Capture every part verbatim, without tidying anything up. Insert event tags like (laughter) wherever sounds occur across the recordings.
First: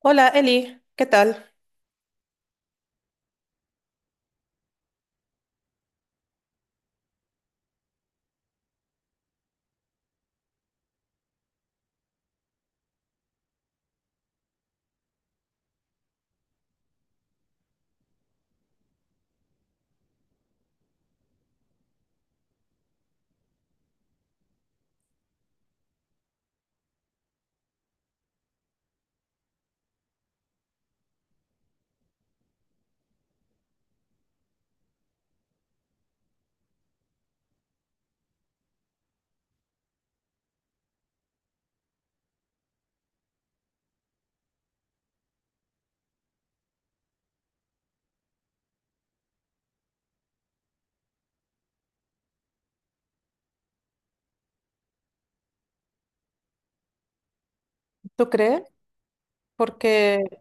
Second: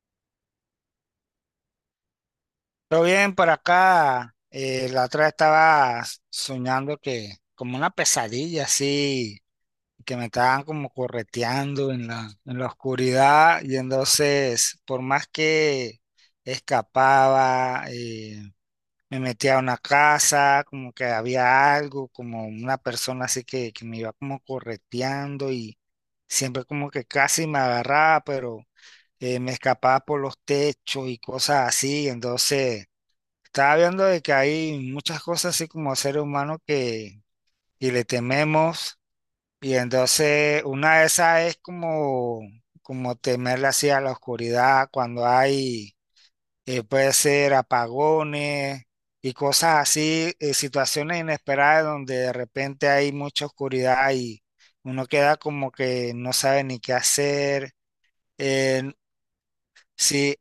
Hola Eli, ¿qué tal? Todo bien por acá. Eh, la otra vez estaba soñando que, como una pesadilla así, que me estaban como correteando en la, en la oscuridad. Y entonces, por más que escapaba, eh, me metía a una casa, como que había algo, como una persona así que, que me iba como correteando y siempre como que casi me agarraba, pero eh, me escapaba por los techos y cosas así. Entonces. Estaba viendo de que hay muchas cosas así como ser humano que, que le tememos, y entonces una de esas es como, como temerle así a la oscuridad cuando hay, eh, puede ser apagones y cosas así, eh, situaciones inesperadas donde de repente hay mucha oscuridad y uno queda como que no sabe ni qué hacer. ¿Tú crees? Eh, Porque sí,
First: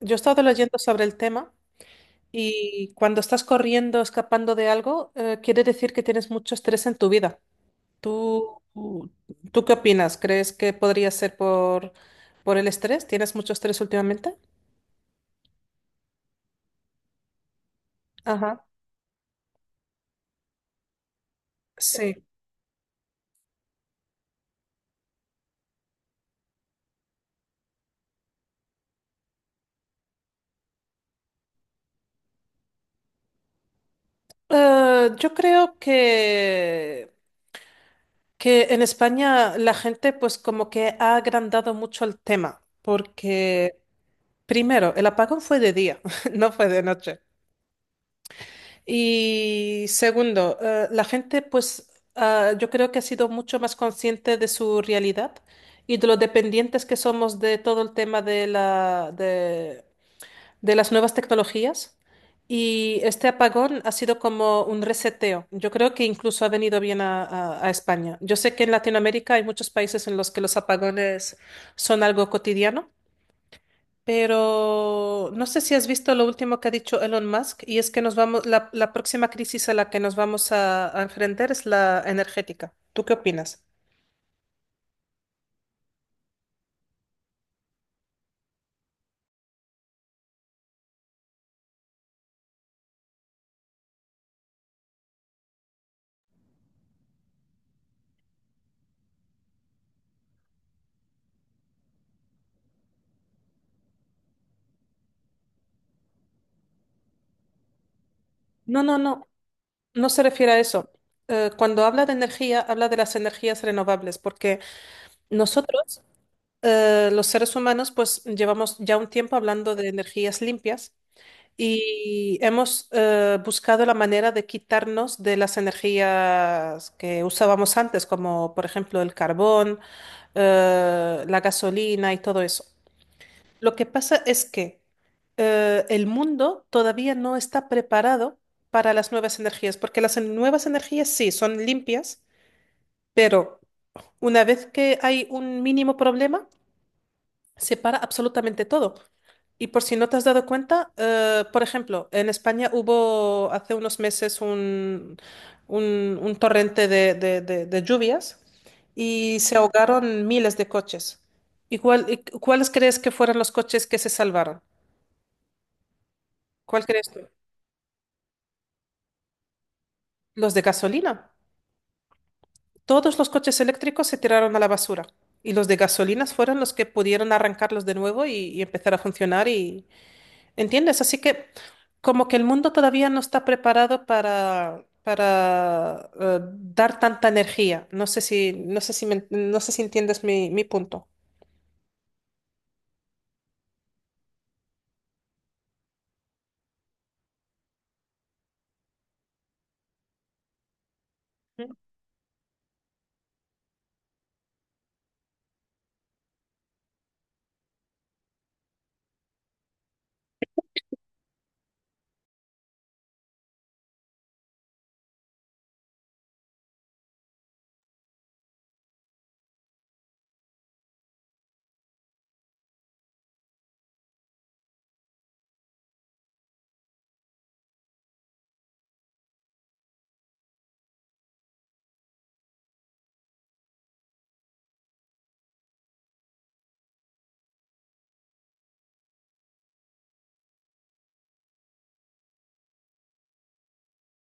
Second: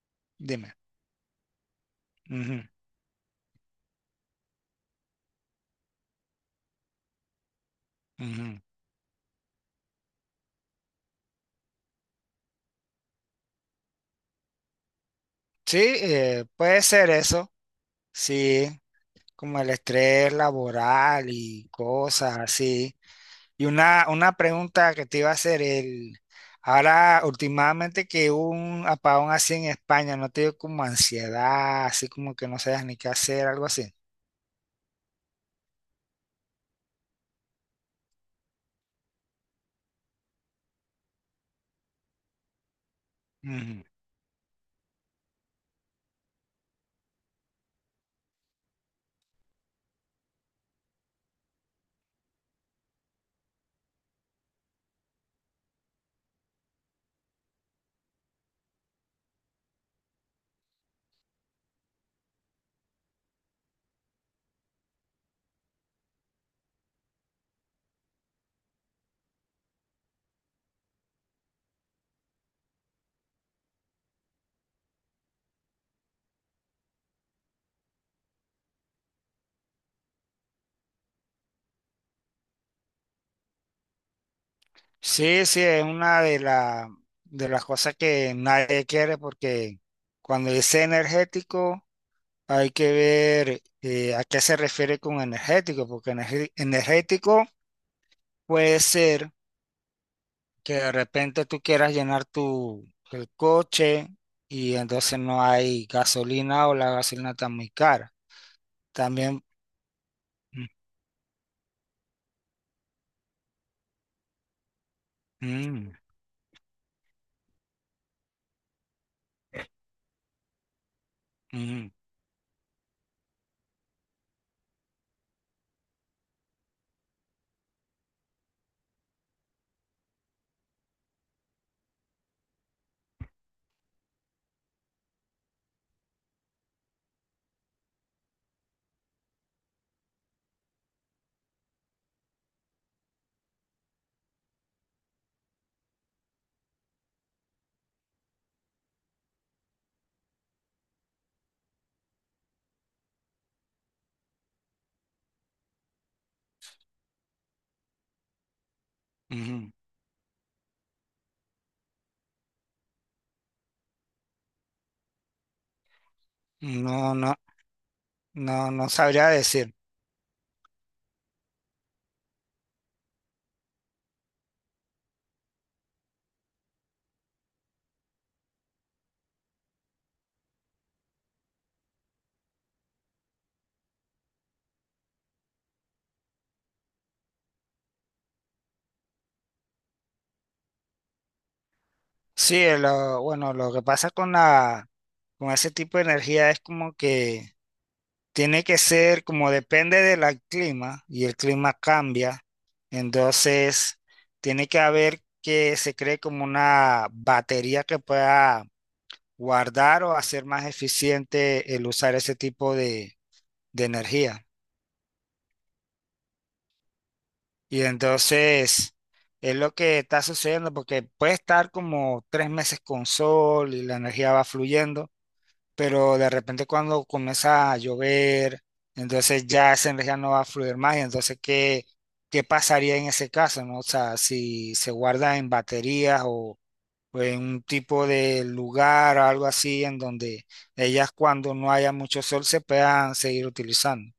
yo he estado dime. leyendo sobre el tema Ujú, y cuando estás corriendo, escapando de algo, eh, quiere decir que tienes mucho estrés en tu vida. ujú. ¿Tú, tú qué opinas? ¿Crees que podría ser por, por el estrés? ¿Tienes mucho estrés últimamente? Sí, eh, puede ser eso, Ajá, sí. Como el estrés laboral y sí. cosas así. Y una, una pregunta que te iba a hacer, el, ahora últimamente que hubo un apagón así en España, ¿no te dio como ansiedad, así como que no sabes ni qué hacer, algo así? Eh, yo creo que, que en España la gente pues como que ha agrandado mucho el tema porque... Ujú. Primero, el apagón fue de día, (laughs) no fue de noche. Y segundo, eh, la gente, pues, ah, yo creo que ha sido mucho más consciente de su realidad y de lo dependientes que somos de todo el tema de la, de, de las nuevas tecnologías. Y este apagón ha sido como un reseteo. Yo creo que incluso ha venido bien a, a a España. Yo sé que en Latinoamérica hay muchos países en los que los apagones son algo cotidiano. Pero no sé si has visto lo último que ha dicho Elon Musk, y es que nos vamos, la, la próxima crisis a la que nos vamos a, a enfrentar es la energética. ¿Tú qué opinas? Sí, sí, es una de, la, de las cosas que nadie quiere, porque cuando dice energético hay que ver, eh, a qué se refiere con energético, porque energe- energético puede ser que de repente tú quieras llenar tu el coche y entonces no hay gasolina o la gasolina está muy cara. No, no, no, También. no se refiere a Mm. eso. Eh, cuando habla de energía, habla de las energías renovables, porque Mm. nosotros, eh, los seres humanos, pues llevamos ya un tiempo hablando de energías limpias Mm. y hemos eh, buscado la manera de quitarnos de las energías que usábamos antes, como por ejemplo el carbón, eh, la gasolina y todo eso. Lo que pasa es que eh, el mundo todavía no está preparado para las nuevas energías, porque las en- nuevas energías sí son limpias, pero una vez que hay un mínimo problema, separa absolutamente todo. Y por si no te has dado cuenta, eh, por ejemplo, en España hubo hace unos meses un, un- un torrente de, de- de- de lluvias y se Mm. ahogaron miles de coches. ¿Y cuál- y cu- cuáles crees que fueron los coches que se salvaron? ¿Cuál crees No, tú? no, no. No sabría decir. Los de gasolina. Todos los coches eléctricos se tiraron a la basura y los de gasolinas fueron los que pudieron arrancarlos de nuevo y, y empezar a funcionar. ¿Entiendes? Así que como que el mundo todavía no está preparado para, para eh, dar tanta energía. No sé si, no sé si me- no sé si entiendes mi, mi punto. Sí, lo, bueno, lo que pasa con la, con ese tipo de energía es como que tiene que ser, como depende del clima y el clima cambia, entonces tiene que haber que se cree como una batería que pueda guardar o hacer más eficiente el usar ese tipo de, de energía. Y entonces es lo que está sucediendo porque puede estar como tres meses con sol y la energía va fluyendo, pero de repente cuando comienza a llover, entonces ya esa energía no va a fluir más. Y entonces, ¿qué, qué pasaría en ese caso, no? O sea, si se guarda en baterías o, pues, un tipo de lugar o algo así en donde ellas cuando no haya mucho sol se puedan seguir utilizando.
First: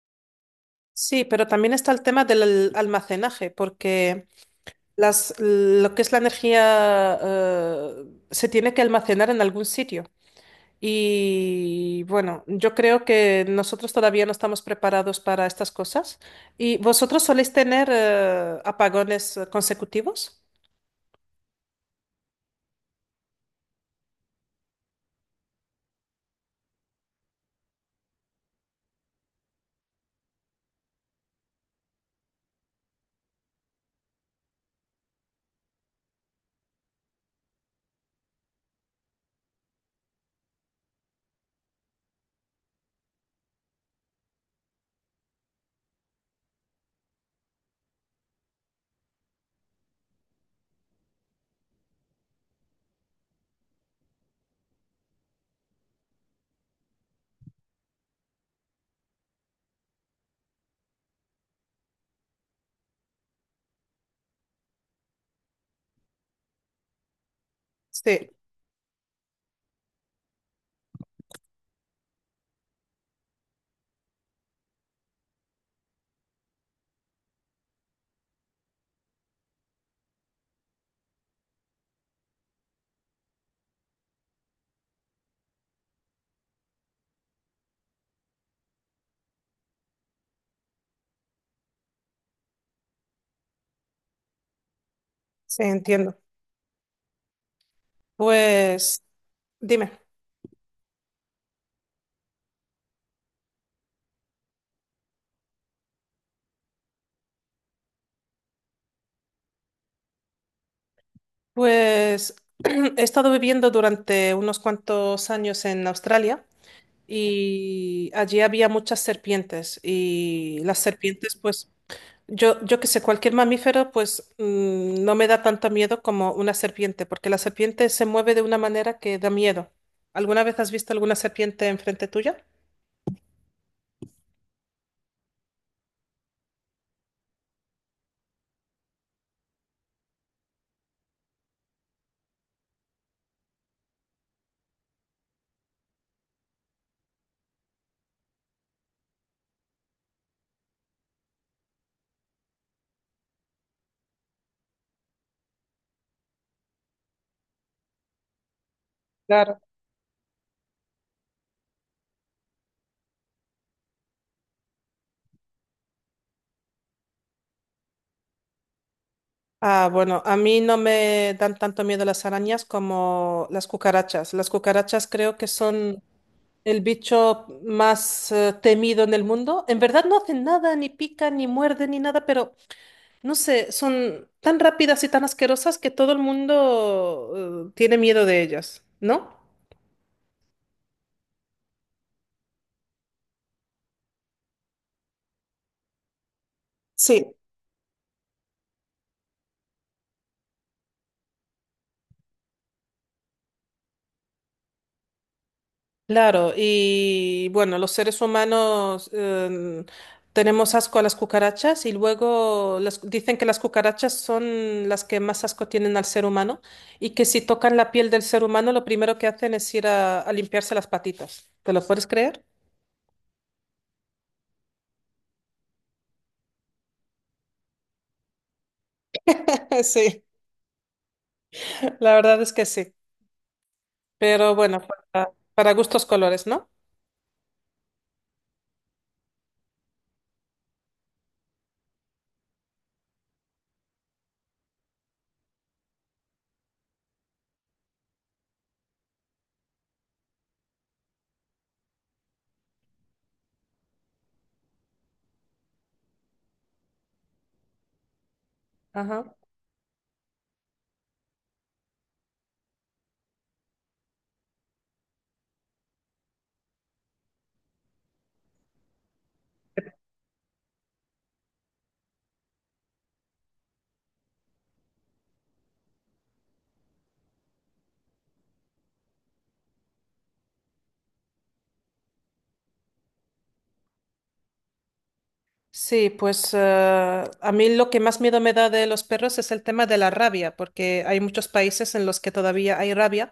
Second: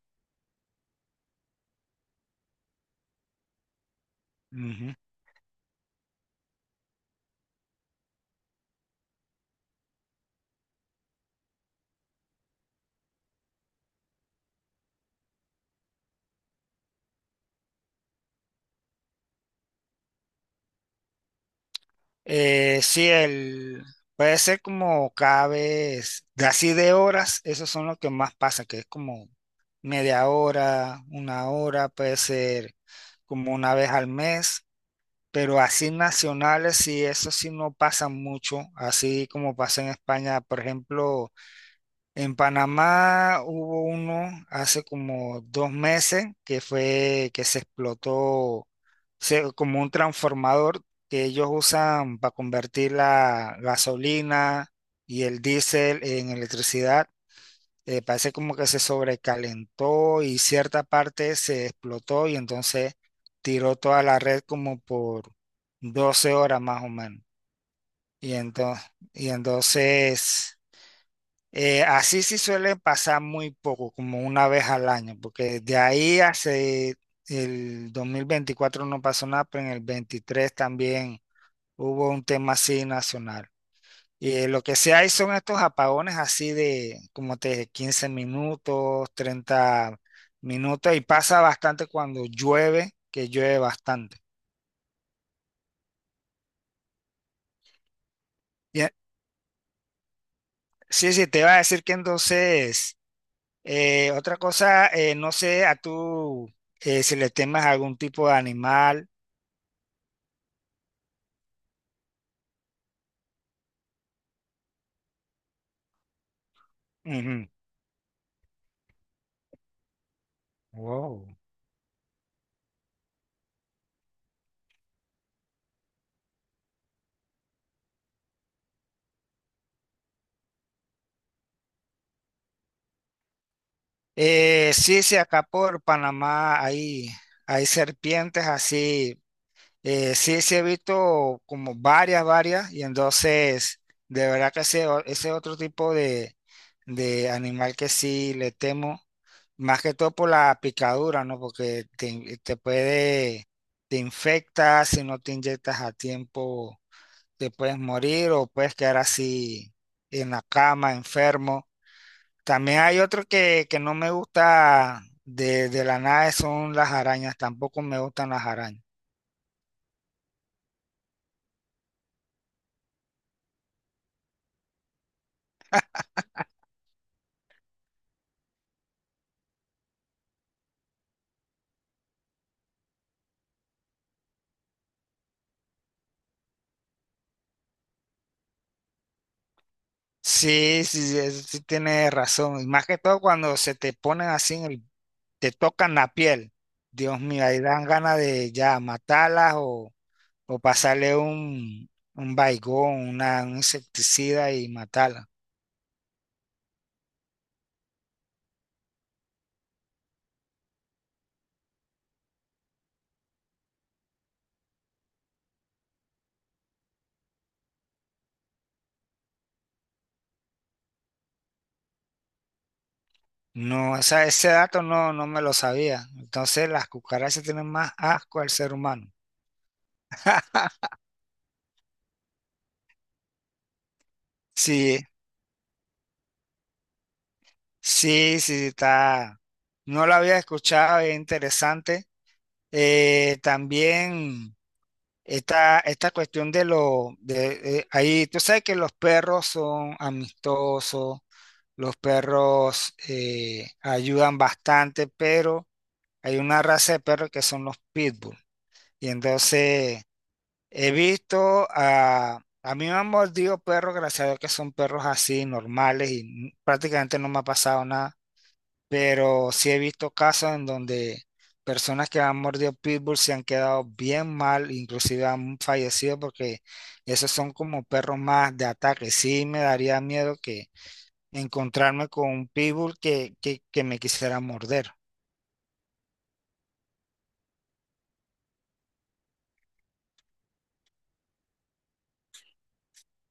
Sí, pero también está el tema del al- almacenaje, porque Ujú. las, lo que es la energía eh, se tiene que almacenar en algún sitio. Y bueno, yo creo que nosotros todavía no estamos preparados para estas cosas. ¿Y vosotros soléis tener eh, apagones eh, consecutivos? Eh, sí, el, puede ser como cada vez, de así de horas, esos son los que más pasa, que es como media hora, una hora, puede ser como una vez al mes, pero así nacionales, sí, eso sí no pasa mucho, así como pasa en España, por ejemplo. En Panamá hubo uno hace como dos meses que fue que se explotó, se- como un transformador que ellos usan para convertir la gasolina y el diésel en electricidad. Eh, parece como que se sobrecalentó y cierta parte se explotó y entonces tiró toda la red como por doce horas más o menos. Sí, Y entonces, y entonces eh, así sí suelen pasar muy poco, como una vez al año, porque de ahí hace el dos mil veinticuatro no pasó nada, pero en el veintitrés también hubo un tema así nacional. Y eh, lo que sí hay son estos apagones así de, como te dije, quince minutos, treinta minutos, y pasa bastante cuando llueve, que llueve bastante. sí, entiendo. Y, eh, Pues, dime, sí, sí, te iba a decir que entonces. Eh, otra cosa, eh, no sé a tú, eh, si le temas a algún tipo de animal. pues (clears throat) he estado viviendo durante unos cuantos años en Australia Ujú. y allí había muchas serpientes y las Wow. serpientes, pues, yo, yo que sé, cualquier mamífero, pues, mm, no me da tanto miedo como una serpiente, porque la serpiente se mueve de una manera que da miedo. ¿Alguna vez has visto alguna serpiente enfrente tuya? Eh, sí, sí, acá por Panamá hay, hay serpientes así. Eh, sí, sí he visto como varias, varias. Y entonces, de verdad que ese, o- ese otro tipo de, de animal que sí le temo, más que todo por la picadura, ¿no? Porque te, in- te puede, te infecta si no te inyectas a tiempo, te puedes morir o puedes quedar Claro. así en la cama, enfermo. También hay otro que, que no me gusta de, de la nada, son las arañas. Tampoco me gustan las arañas. Ah, bueno, a mí no me dan tanto miedo las arañas como las cucarachas. Las cucarachas creo que son el bicho más eh, temido en el mundo. En verdad no hacen nada, ni pican, ni muerden, ni nada, pero no sé, son tan rápidas y tan asquerosas que todo el mundo eh, tiene miedo de ellas, ¿no? Sí, sí, sí, es- sí, tienes razón. Y más que todo cuando se te ponen así, en el- te tocan la piel. Dios Sí, mío, ahí dan ganas de ya matarlas, o, o pasarle un, un baigón, una, un insecticida y matarlas. claro, y bueno, los seres humanos em, tenemos asco a las cucarachas y luego las- dicen que las cucarachas son las que más asco tienen al ser humano y que si tocan la piel del ser humano lo primero que hacen es ir a, a limpiarse las patitas. ¿Te lo puedes creer? No, o sea, ese dato no, no me lo sabía. Entonces las cucarachas tienen más asco al ser humano. (laughs) sí. La verdad es que sí, pero bueno, Sí, para, para gustos colores, ¿no? sí, sí, está. No lo había escuchado, es interesante. Eh, también, esta, esta cuestión de lo, de, eh, ahí, tú sabes que los perros son amistosos, los perros eh, ayudan bastante, pero hay una raza de perros que son los pitbull. Y Ajá. entonces... He visto a... A mí me han mordido perros, gracias a Dios que son perros así, normales, y n- prácticamente no me ha pasado nada. Pero sí he visto casos en donde personas que han mordido pitbull se han quedado bien mal, inclusive han fallecido porque esos son como perros más de ataque. Sí me daría miedo que encontrarme con un pitbull que, que, que me quisiera morder. Sí, pues eh, a mí lo que más miedo me da de los perros es el tema de la rabia, porque hay muchos países en los que todavía hay rabia,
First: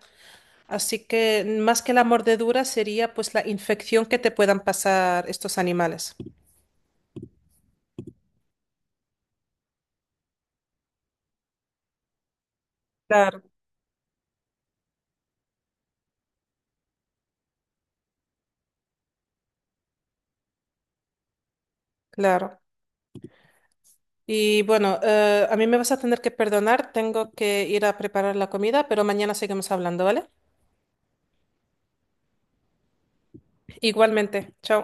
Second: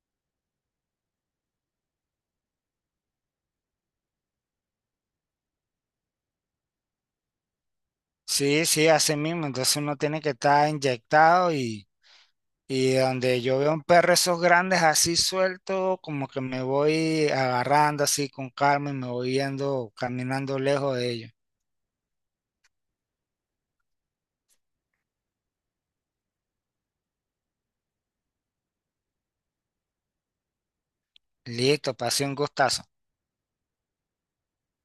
así que más que la mordedura sería pues la infección que te puedan pasar estos animales. Sí, sí, así mismo. Entonces uno tiene que estar inyectado. Y donde Claro. yo veo un perro esos grandes así suelto, como que me voy agarrando así con calma y me voy yendo caminando lejos de ellos. Claro. Y bueno, eh, a mí me vas a tener que perdonar, tengo que ir a preparar la comida, pero mañana seguimos hablando, ¿vale? Listo, pasé un gustazo. Igualmente, chao.